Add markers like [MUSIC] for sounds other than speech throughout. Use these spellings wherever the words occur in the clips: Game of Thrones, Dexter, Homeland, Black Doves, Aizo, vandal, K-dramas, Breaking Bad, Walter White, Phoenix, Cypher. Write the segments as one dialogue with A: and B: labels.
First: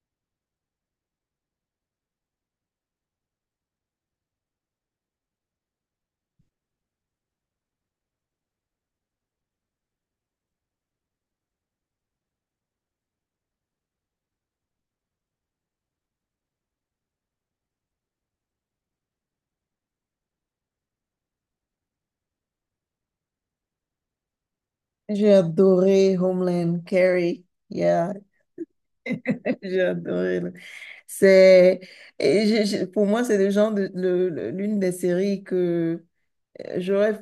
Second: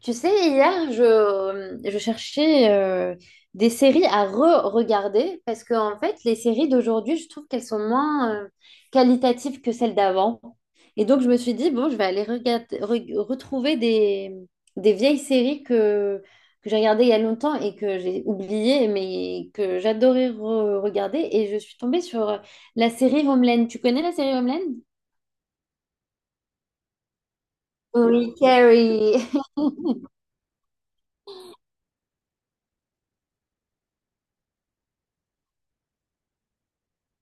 A: Tu sais, hier, je cherchais des séries à re-regarder parce que, en fait, les séries d'aujourd'hui, je trouve qu'elles sont moins qualitatives que celles d'avant. Et donc, je me suis dit, bon, je vais aller regarder, retrouver des vieilles séries que j'ai regardées il y a longtemps et que j'ai oubliées, mais que j'adorais regarder. Et je suis tombée sur la série Homeland. Tu connais la série Homeland?
B: J'ai adoré Homeland, Carrie. Yeah,
A: Oui, Carrie. [LAUGHS]
B: [LAUGHS] j'ai adoré. Là. C'est, pour moi, c'est le genre de, l'une des séries que, j'aurais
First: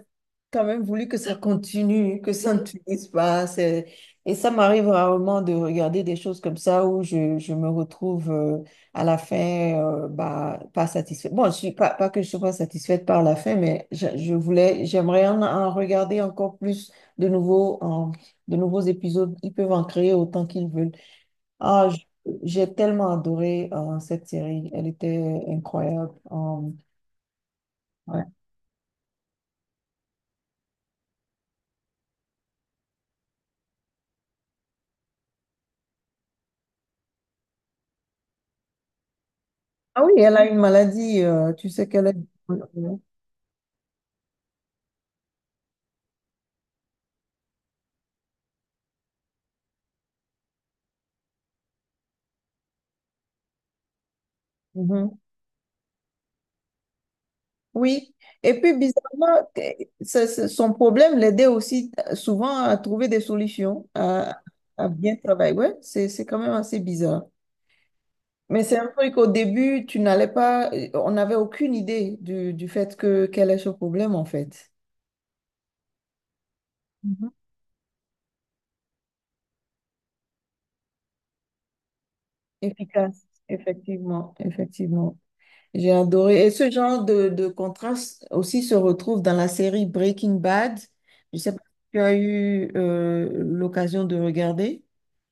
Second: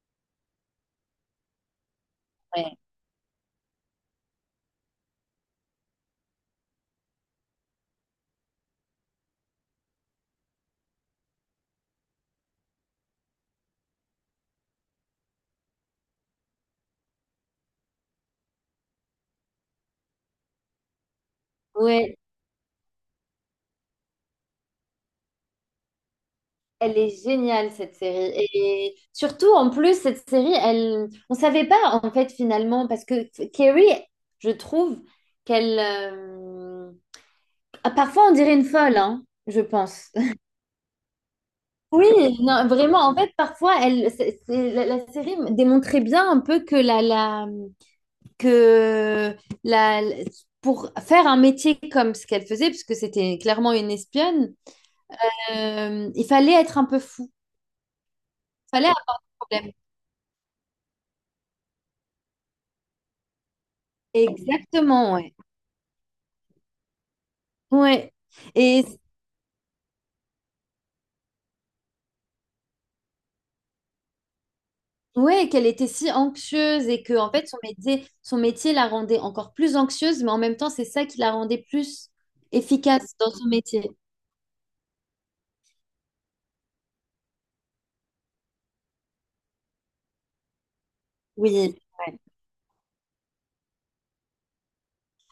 B: quand même voulu que ça continue, que ça ne
A: Ouais.
B: finisse pas. C'est- Et ça m'arrive rarement de regarder des choses comme ça où je me retrouve à la fin bah, pas satisfaite. Bon, je suis pas, pas que je sois pas satisfaite par la fin, mais je voulais, j'aimerais en regarder encore plus de nouveaux, en- de nouveaux épisodes. Ils peuvent en créer autant qu'ils veulent. Ah, j-
A: Ouais,
B: j'ai tellement adoré cette série. Elle était incroyable.
A: elle est géniale cette
B: Ouais.
A: série. Et surtout en plus cette série, elle on ne savait pas en fait finalement, parce que Carrie, je trouve qu'elle ah, parfois on dirait une folle hein, je
B: Ah
A: pense.
B: oui, elle
A: [LAUGHS]
B: a une maladie, tu sais
A: Oui,
B: qu'elle est...
A: non,
B: Mhm.
A: vraiment en fait parfois elle la série démontrait bien un peu que la la que la pour faire un métier comme ce qu'elle faisait, parce que c'était clairement une espionne,
B: Mhm.
A: il fallait être un peu fou.
B: Oui, et puis
A: Il fallait un
B: bizarrement, que-
A: problème.
B: son problème l'aidait aussi souvent à trouver des solutions, à
A: Exactement,
B: bien
A: ouais.
B: travailler. Ouais, c'est quand même assez bizarre.
A: Ouais.
B: Mais c'est
A: Et
B: un truc qu'au début, tu n'allais pas, on n'avait aucune idée du fait que quel est ce problème en fait.
A: ouais, qu'elle était si anxieuse et que
B: Mhm.
A: en fait son métier la rendait encore plus anxieuse, mais en même temps, c'est ça qui la rendait plus efficace
B: Efficace,
A: dans son métier.
B: effectivement, effectivement. J'ai adoré. Et ce genre de contraste aussi se retrouve dans la série Breaking Bad. Je sais
A: Oui.
B: pas si tu as
A: Ouais.
B: eu l'occasion de regarder.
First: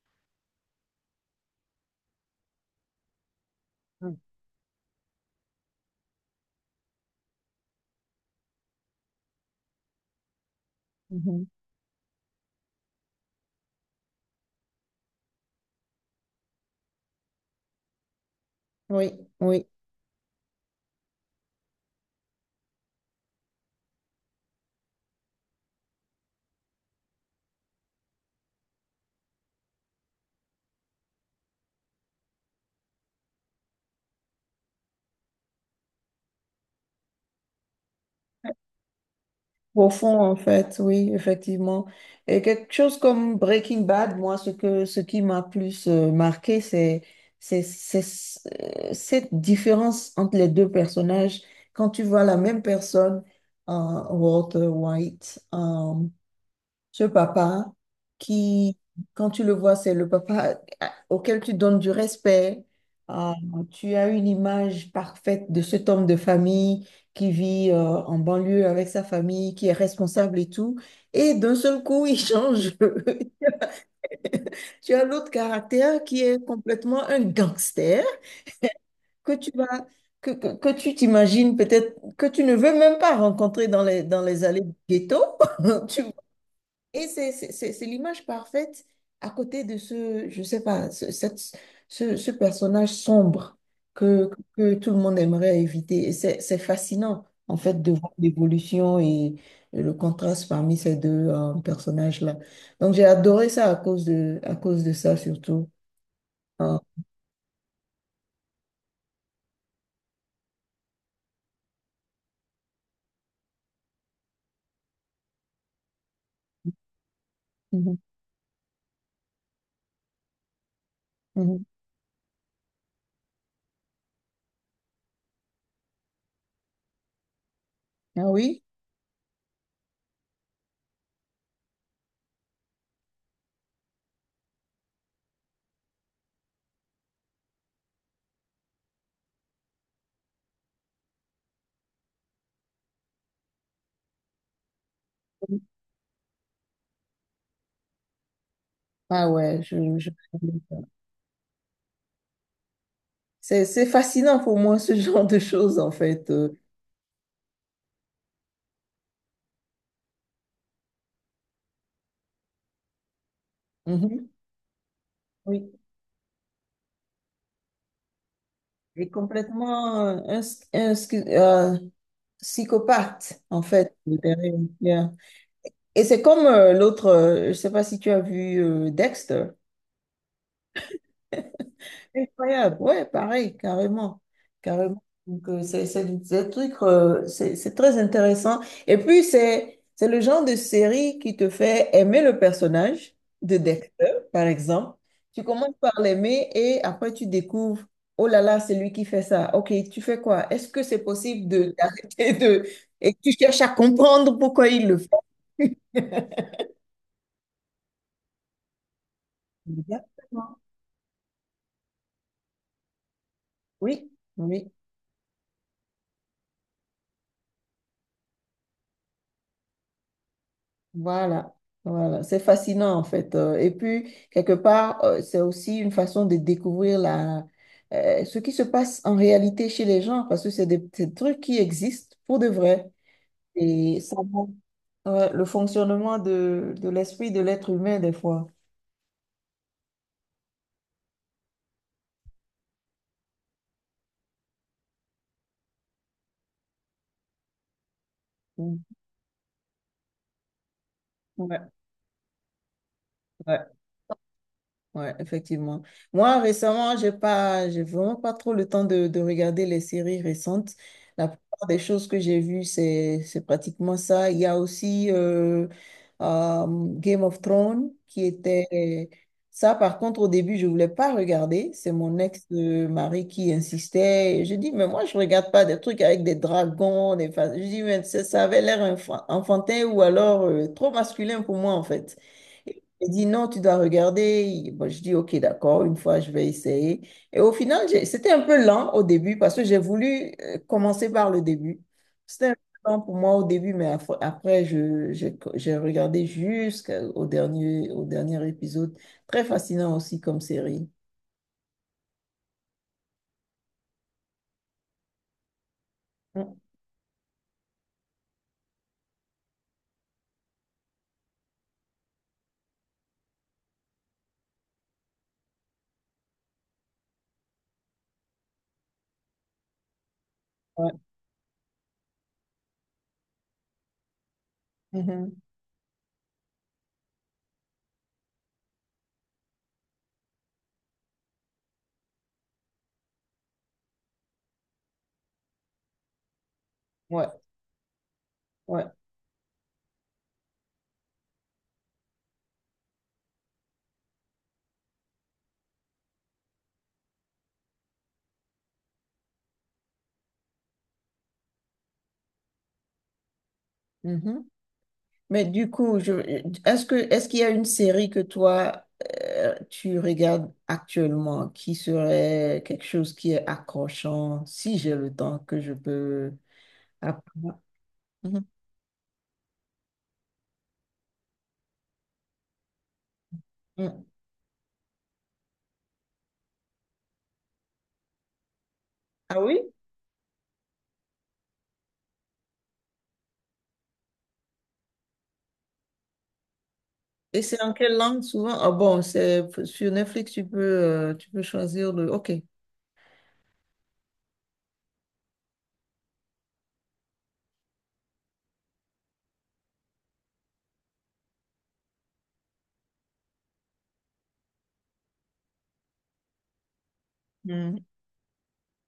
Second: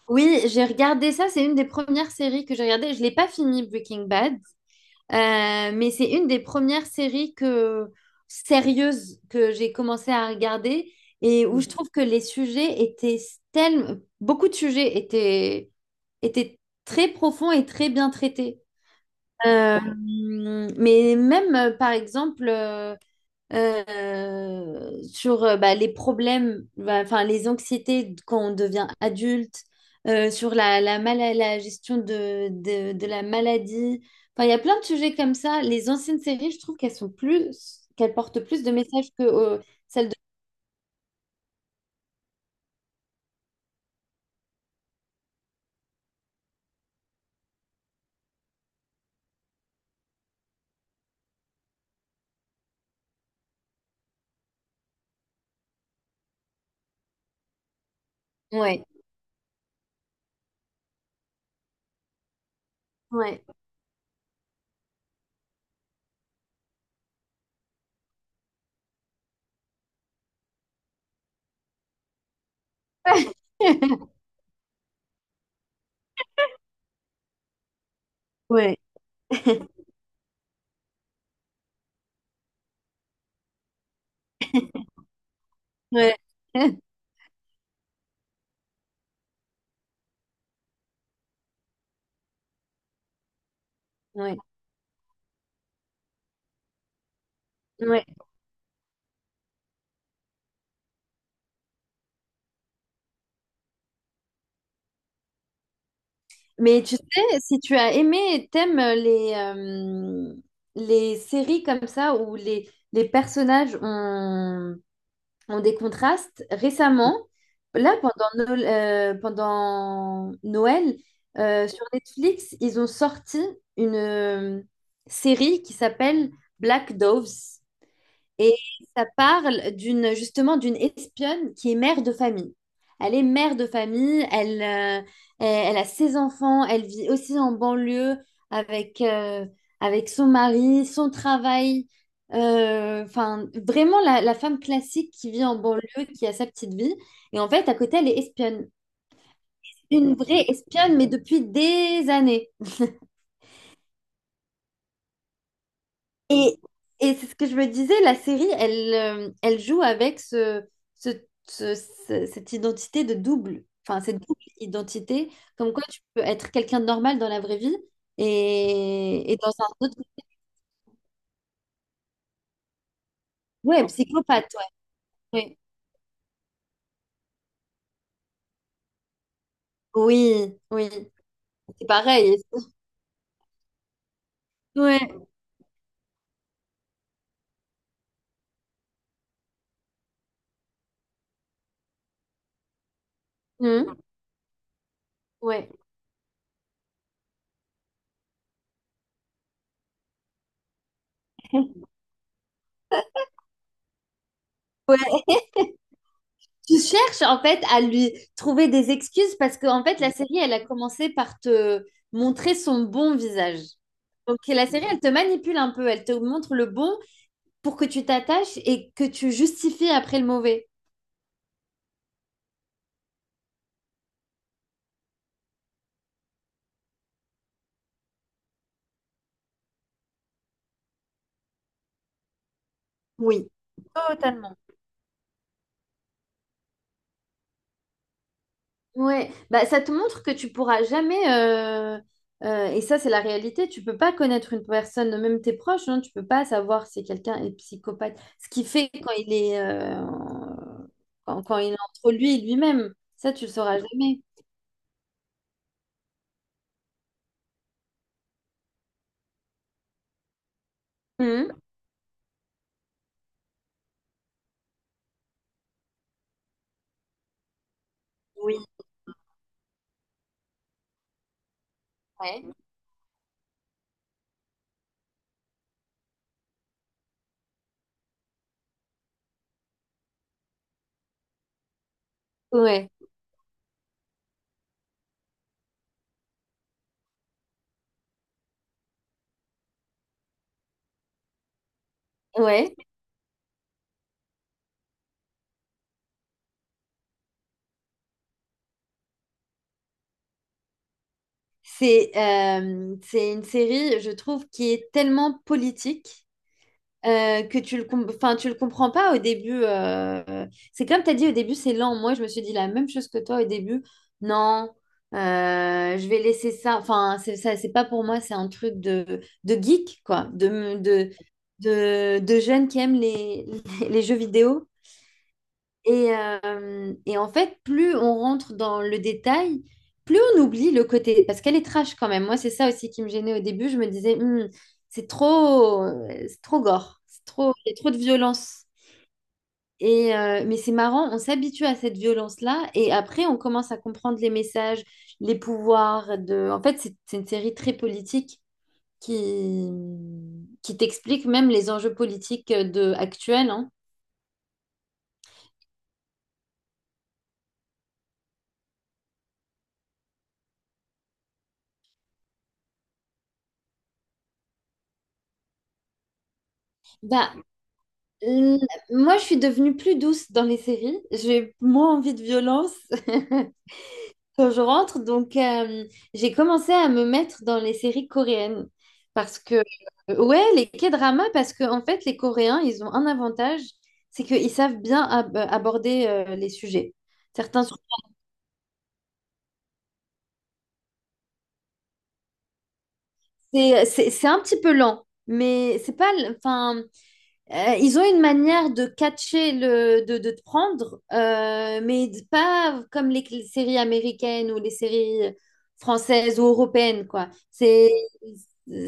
A: Oui, j'ai regardé ça, c'est une des premières séries que j'ai regardées. Je l'ai pas fini Breaking
B: Mm.
A: Bad, mais c'est une des premières séries que sérieuses que j'ai commencé à regarder,
B: Mhm.
A: et où je trouve que les sujets étaient, tellement beaucoup de sujets étaient très profonds et très bien traités.
B: Oui, oui.
A: Euh, mais même, par exemple, sur bah, les problèmes, bah, enfin les anxiétés quand on devient adulte, sur la gestion de, de la maladie, enfin il y a plein de sujets comme ça. Les anciennes séries, je trouve qu'elles sont plus, qu'elles portent plus de messages que celles de...
B: Profond, en fait, oui, effectivement. Et quelque chose comme Breaking Bad, moi, ce qui m'a plus marqué, c'est ce- cette différence entre les deux personnages. Quand tu vois la même personne, Walter White, ce papa qui,
A: Ouais,
B: quand tu le vois, c'est le papa auquel tu donnes du respect. Ah,
A: ouais,
B: tu as une image parfaite de cet homme de famille qui vit en banlieue avec sa famille, qui est responsable et tout. Et d'un seul coup, il change. [LAUGHS]
A: [LAUGHS]
B: Tu as l'autre caractère qui est complètement un gangster
A: ouais,
B: que tu
A: [LAUGHS]
B: vas, que tu t'imagines peut-être, que tu ne veux même pas rencontrer dans les allées du ghetto. [LAUGHS]
A: ouais, [LAUGHS]
B: Et c'est l'image parfaite à côté de ce, je sais pas, ce personnage sombre que,
A: ouais,
B: que tout le monde aimerait éviter. Et c'est fascinant, en fait, de
A: ouais.
B: voir l'évolution et le contraste parmi ces deux personnages-là. Donc, j'ai adoré ça à cause de ça, surtout. Ah,
A: Mais tu sais, si tu as aimé et t'aimes les séries comme ça où les personnages ont des contrastes, récemment,
B: mhm,
A: pendant Noël
B: mhm.
A: sur Netflix, ils ont sorti une série qui s'appelle Black Doves.
B: Ah
A: Et
B: oui?
A: ça parle d'une, justement d'une espionne qui est mère de famille. Elle est mère de famille, elle, elle a ses enfants, elle vit aussi en banlieue avec, euh, avec son mari, son travail. Enfin, vraiment la femme classique qui vit en banlieue, qui a sa petite vie. Et en fait, à côté, elle est espionne.
B: Ah ouais, je...
A: Une vraie espionne, mais depuis des années.
B: C'est fascinant pour moi, ce [LAUGHS] genre de choses, en fait.
A: Et, et c'est ce que je me disais, la série, elle joue avec ce- ce- cette identité de double, enfin cette
B: Mhm.
A: double identité,
B: Oui.
A: comme quoi tu peux être quelqu'un de normal dans la vraie vie
B: J'ai
A: et dans un autre...
B: complètement un, psychopathe, en
A: Ouais,
B: fait. Je
A: psychopathe,
B: dirais. Yeah.
A: ouais. Ouais.
B: Et c'est comme l'autre, je ne sais pas si tu as vu Dexter.
A: Oui, oui, c'est pareil.
B: Incroyable, ouais, pareil, carrément, carrément.
A: Ouais.
B: Donc, c'est des trucs, c'est très intéressant. Et puis, c'est le genre de série qui te fait aimer le personnage de
A: Hum,
B: Dexter, par exemple. Tu
A: ouais.
B: commences par l'aimer et après, tu découvres, oh là là, c'est lui qui fait ça. Ok, tu fais quoi? Est-ce que c'est possible de [LAUGHS]
A: [LAUGHS]
B: d'arrêter de... Et tu cherches à comprendre pourquoi il le fait.
A: Tu cherches en fait à lui trouver des excuses, parce que en fait la série elle
B: Exactement.
A: a commencé par te montrer son bon visage.
B: Oui,
A: Donc la
B: oui.
A: série elle te manipule un peu, elle te montre le bon pour que tu t'attaches et que tu justifies après le mauvais.
B: Voilà, voilà, c'est fascinant en fait. Et puis, quelque part, c'est aussi une façon de découvrir la, ce qui se passe en réalité chez les gens, parce que c'est des trucs qui existent pour de vrai.
A: Oui,
B: Et ça montre,
A: totalement.
B: ouais, le fonctionnement de l'esprit de l'être humain des fois.
A: Ouais, bah, ça te montre que tu pourras jamais, et ça c'est la réalité, tu peux pas connaître une personne, même tes proches, hein, tu peux pas savoir si quelqu'un est psychopathe. Ce qui
B: Mm.
A: fait quand il est, quand
B: Ouais,
A: il est entre lui et lui-même, ça tu le sauras
B: ouais.
A: jamais.
B: Ouais, effectivement. Moi, récemment, j'ai vraiment pas trop le temps de regarder les séries récentes. La
A: Mhm.
B: plupart des choses que j'ai vues, c'est pratiquement ça. Il y a aussi euh, Game of Thrones qui
A: Oui,
B: était... Ça, par contre, au début, je voulais pas regarder. C'est mon
A: ouais,
B: ex-mari qui insistait. Et je dis, mais moi, je regarde pas des trucs avec des dragons, des... fa- Je dis, mais ça avait l'air enfan- enfantin ou alors trop masculin pour moi, en fait.
A: ouais,
B: Il dit non, tu dois regarder. Il- Bon, je dis ok, d'accord, une fois je vais essayer. Et au final, j'ai- c'était un peu lent au début parce que j'ai voulu commencer par le début. C'était un
A: ouais.
B: peu lent pour moi au début, mais af- après, j'ai regardé jusqu'au dernier, au dernier épisode. Très fascinant aussi comme série.
A: C'est une série, je trouve, qui est tellement politique.
B: Mm,
A: Que tu le, enfin, tu le comprends pas au début. C'est comme tu as dit au début, c'est lent. Moi, je me suis dit la même chose que toi au début. Non, je vais laisser ça. Enfin, c'est ça, c'est pas pour moi, c'est un truc de geek, quoi,
B: ouais.
A: de jeunes qui aiment [LAUGHS] les jeux vidéo.
B: Mhm.
A: Et en fait, plus on rentre dans le détail, plus on oublie le côté, parce qu'elle est trash quand même. Moi, c'est ça aussi qui me gênait au début. Je me disais, hmm, c'est trop gore, c'est
B: Ouais.
A: trop, il y a trop de violence.
B: Ouais.
A: Et mais c'est marrant, on s'habitue à cette violence-là, et après, on commence à comprendre les messages, les pouvoirs de. En fait, c'est une série très politique qui qui t'explique même les enjeux politiques de actuels, hein.
B: Mhm. Mais du coup, je, est-ce qu'il y a une série que toi, tu regardes actuellement qui serait quelque chose qui est accrochant, si j'ai le temps que je peux
A: Bah,
B: apprendre? Mhm.
A: L- moi, je suis devenue plus douce dans les séries. J'ai moins envie de violence [LAUGHS]
B: Mm.
A: quand je rentre. Donc, j'ai commencé à me mettre dans les séries coréennes. Parce
B: Ah
A: que,
B: oui?
A: ouais, les K-dramas, parce que, en fait, les Coréens, ils ont un avantage, c'est qu'ils savent bien aborder les sujets.
B: Et c'est
A: Certains,
B: en quelle langue souvent? Ah bon, c'est sur Netflix, tu peux choisir le... OK.
A: c'est un petit peu lent, mais c'est pas, enfin, ils ont une manière de catcher le, de te prendre, mais pas comme les séries américaines ou les séries françaises ou européennes, quoi.
B: Mm.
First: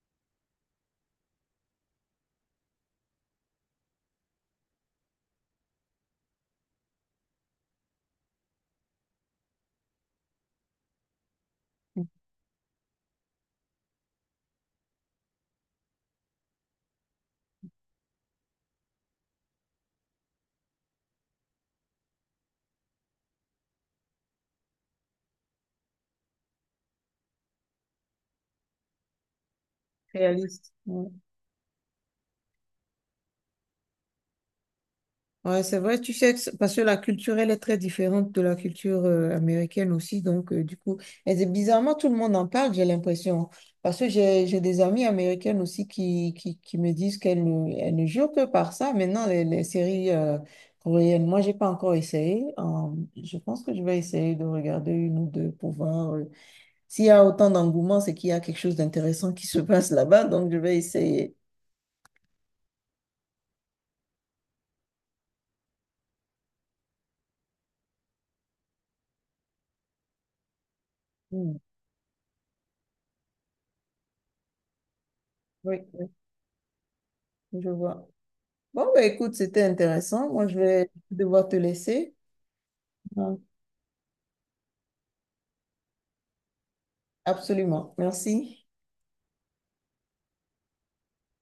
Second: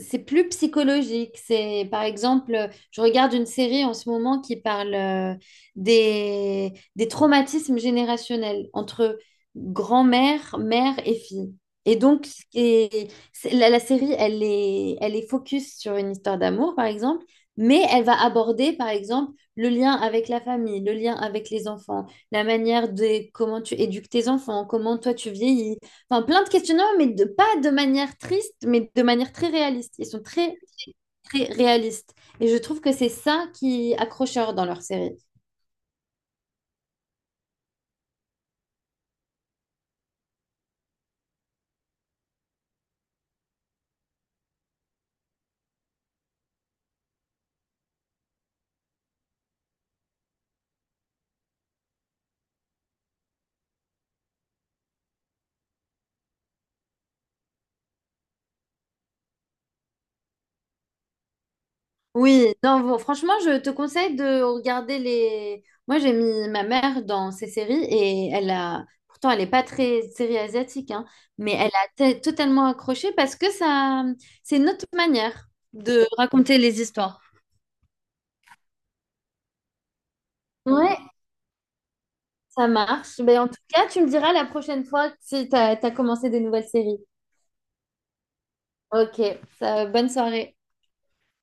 A: C'est plus psychologique. C'est, par exemple, je regarde une série en ce moment qui parle des traumatismes générationnels entre grand-mère, mère et fille. Et donc, la série, elle est focus sur une histoire d'amour, par exemple. Mais elle va aborder, par exemple, le lien avec la famille, le lien avec les enfants, la manière de comment tu éduques tes enfants, comment toi tu vieillis. Enfin, plein de questionnements, mais de, pas de manière triste, mais de manière très réaliste. Ils sont très,
B: Réaliste. Ouais.
A: très réalistes. Et je trouve que c'est ça qui est accrocheur dans leur série.
B: Ouais, c'est vrai, tu sais, que c'est- parce que la culture, elle est très différente de la culture américaine aussi. Donc, du coup, et c'est- bizarrement, tout le monde en parle, j'ai l'impression. Parce que j'ai des amies américaines aussi qui, qui me disent qu'elles ne, elles ne jurent que par ça. Maintenant, les séries coréennes, moi, j'ai pas encore essayé. Je pense que je vais essayer de regarder une ou deux pour voir. Euh, s'il y a autant d'engouement, c'est qu'il y a quelque chose d'intéressant qui se passe là-bas. Donc, je vais essayer.
A: Oui, non, bon, franchement, je te conseille de regarder les. Moi, j'ai mis ma mère dans ces séries et elle a. Pourtant, elle n'est pas très série asiatique, hein, mais
B: Hmm.
A: elle a totalement accroché parce que ça, c'est une autre manière
B: Oui,
A: de raconter les histoires.
B: oui, je vois. Bon, bah, écoute, c'était intéressant. Moi, je vais
A: Ouais,
B: devoir te laisser.
A: ça marche. Mais
B: Donc,
A: en tout cas, tu me diras la prochaine fois si tu as commencé des nouvelles séries.
B: absolument. Merci.
A: Ok, ça- bonne soirée.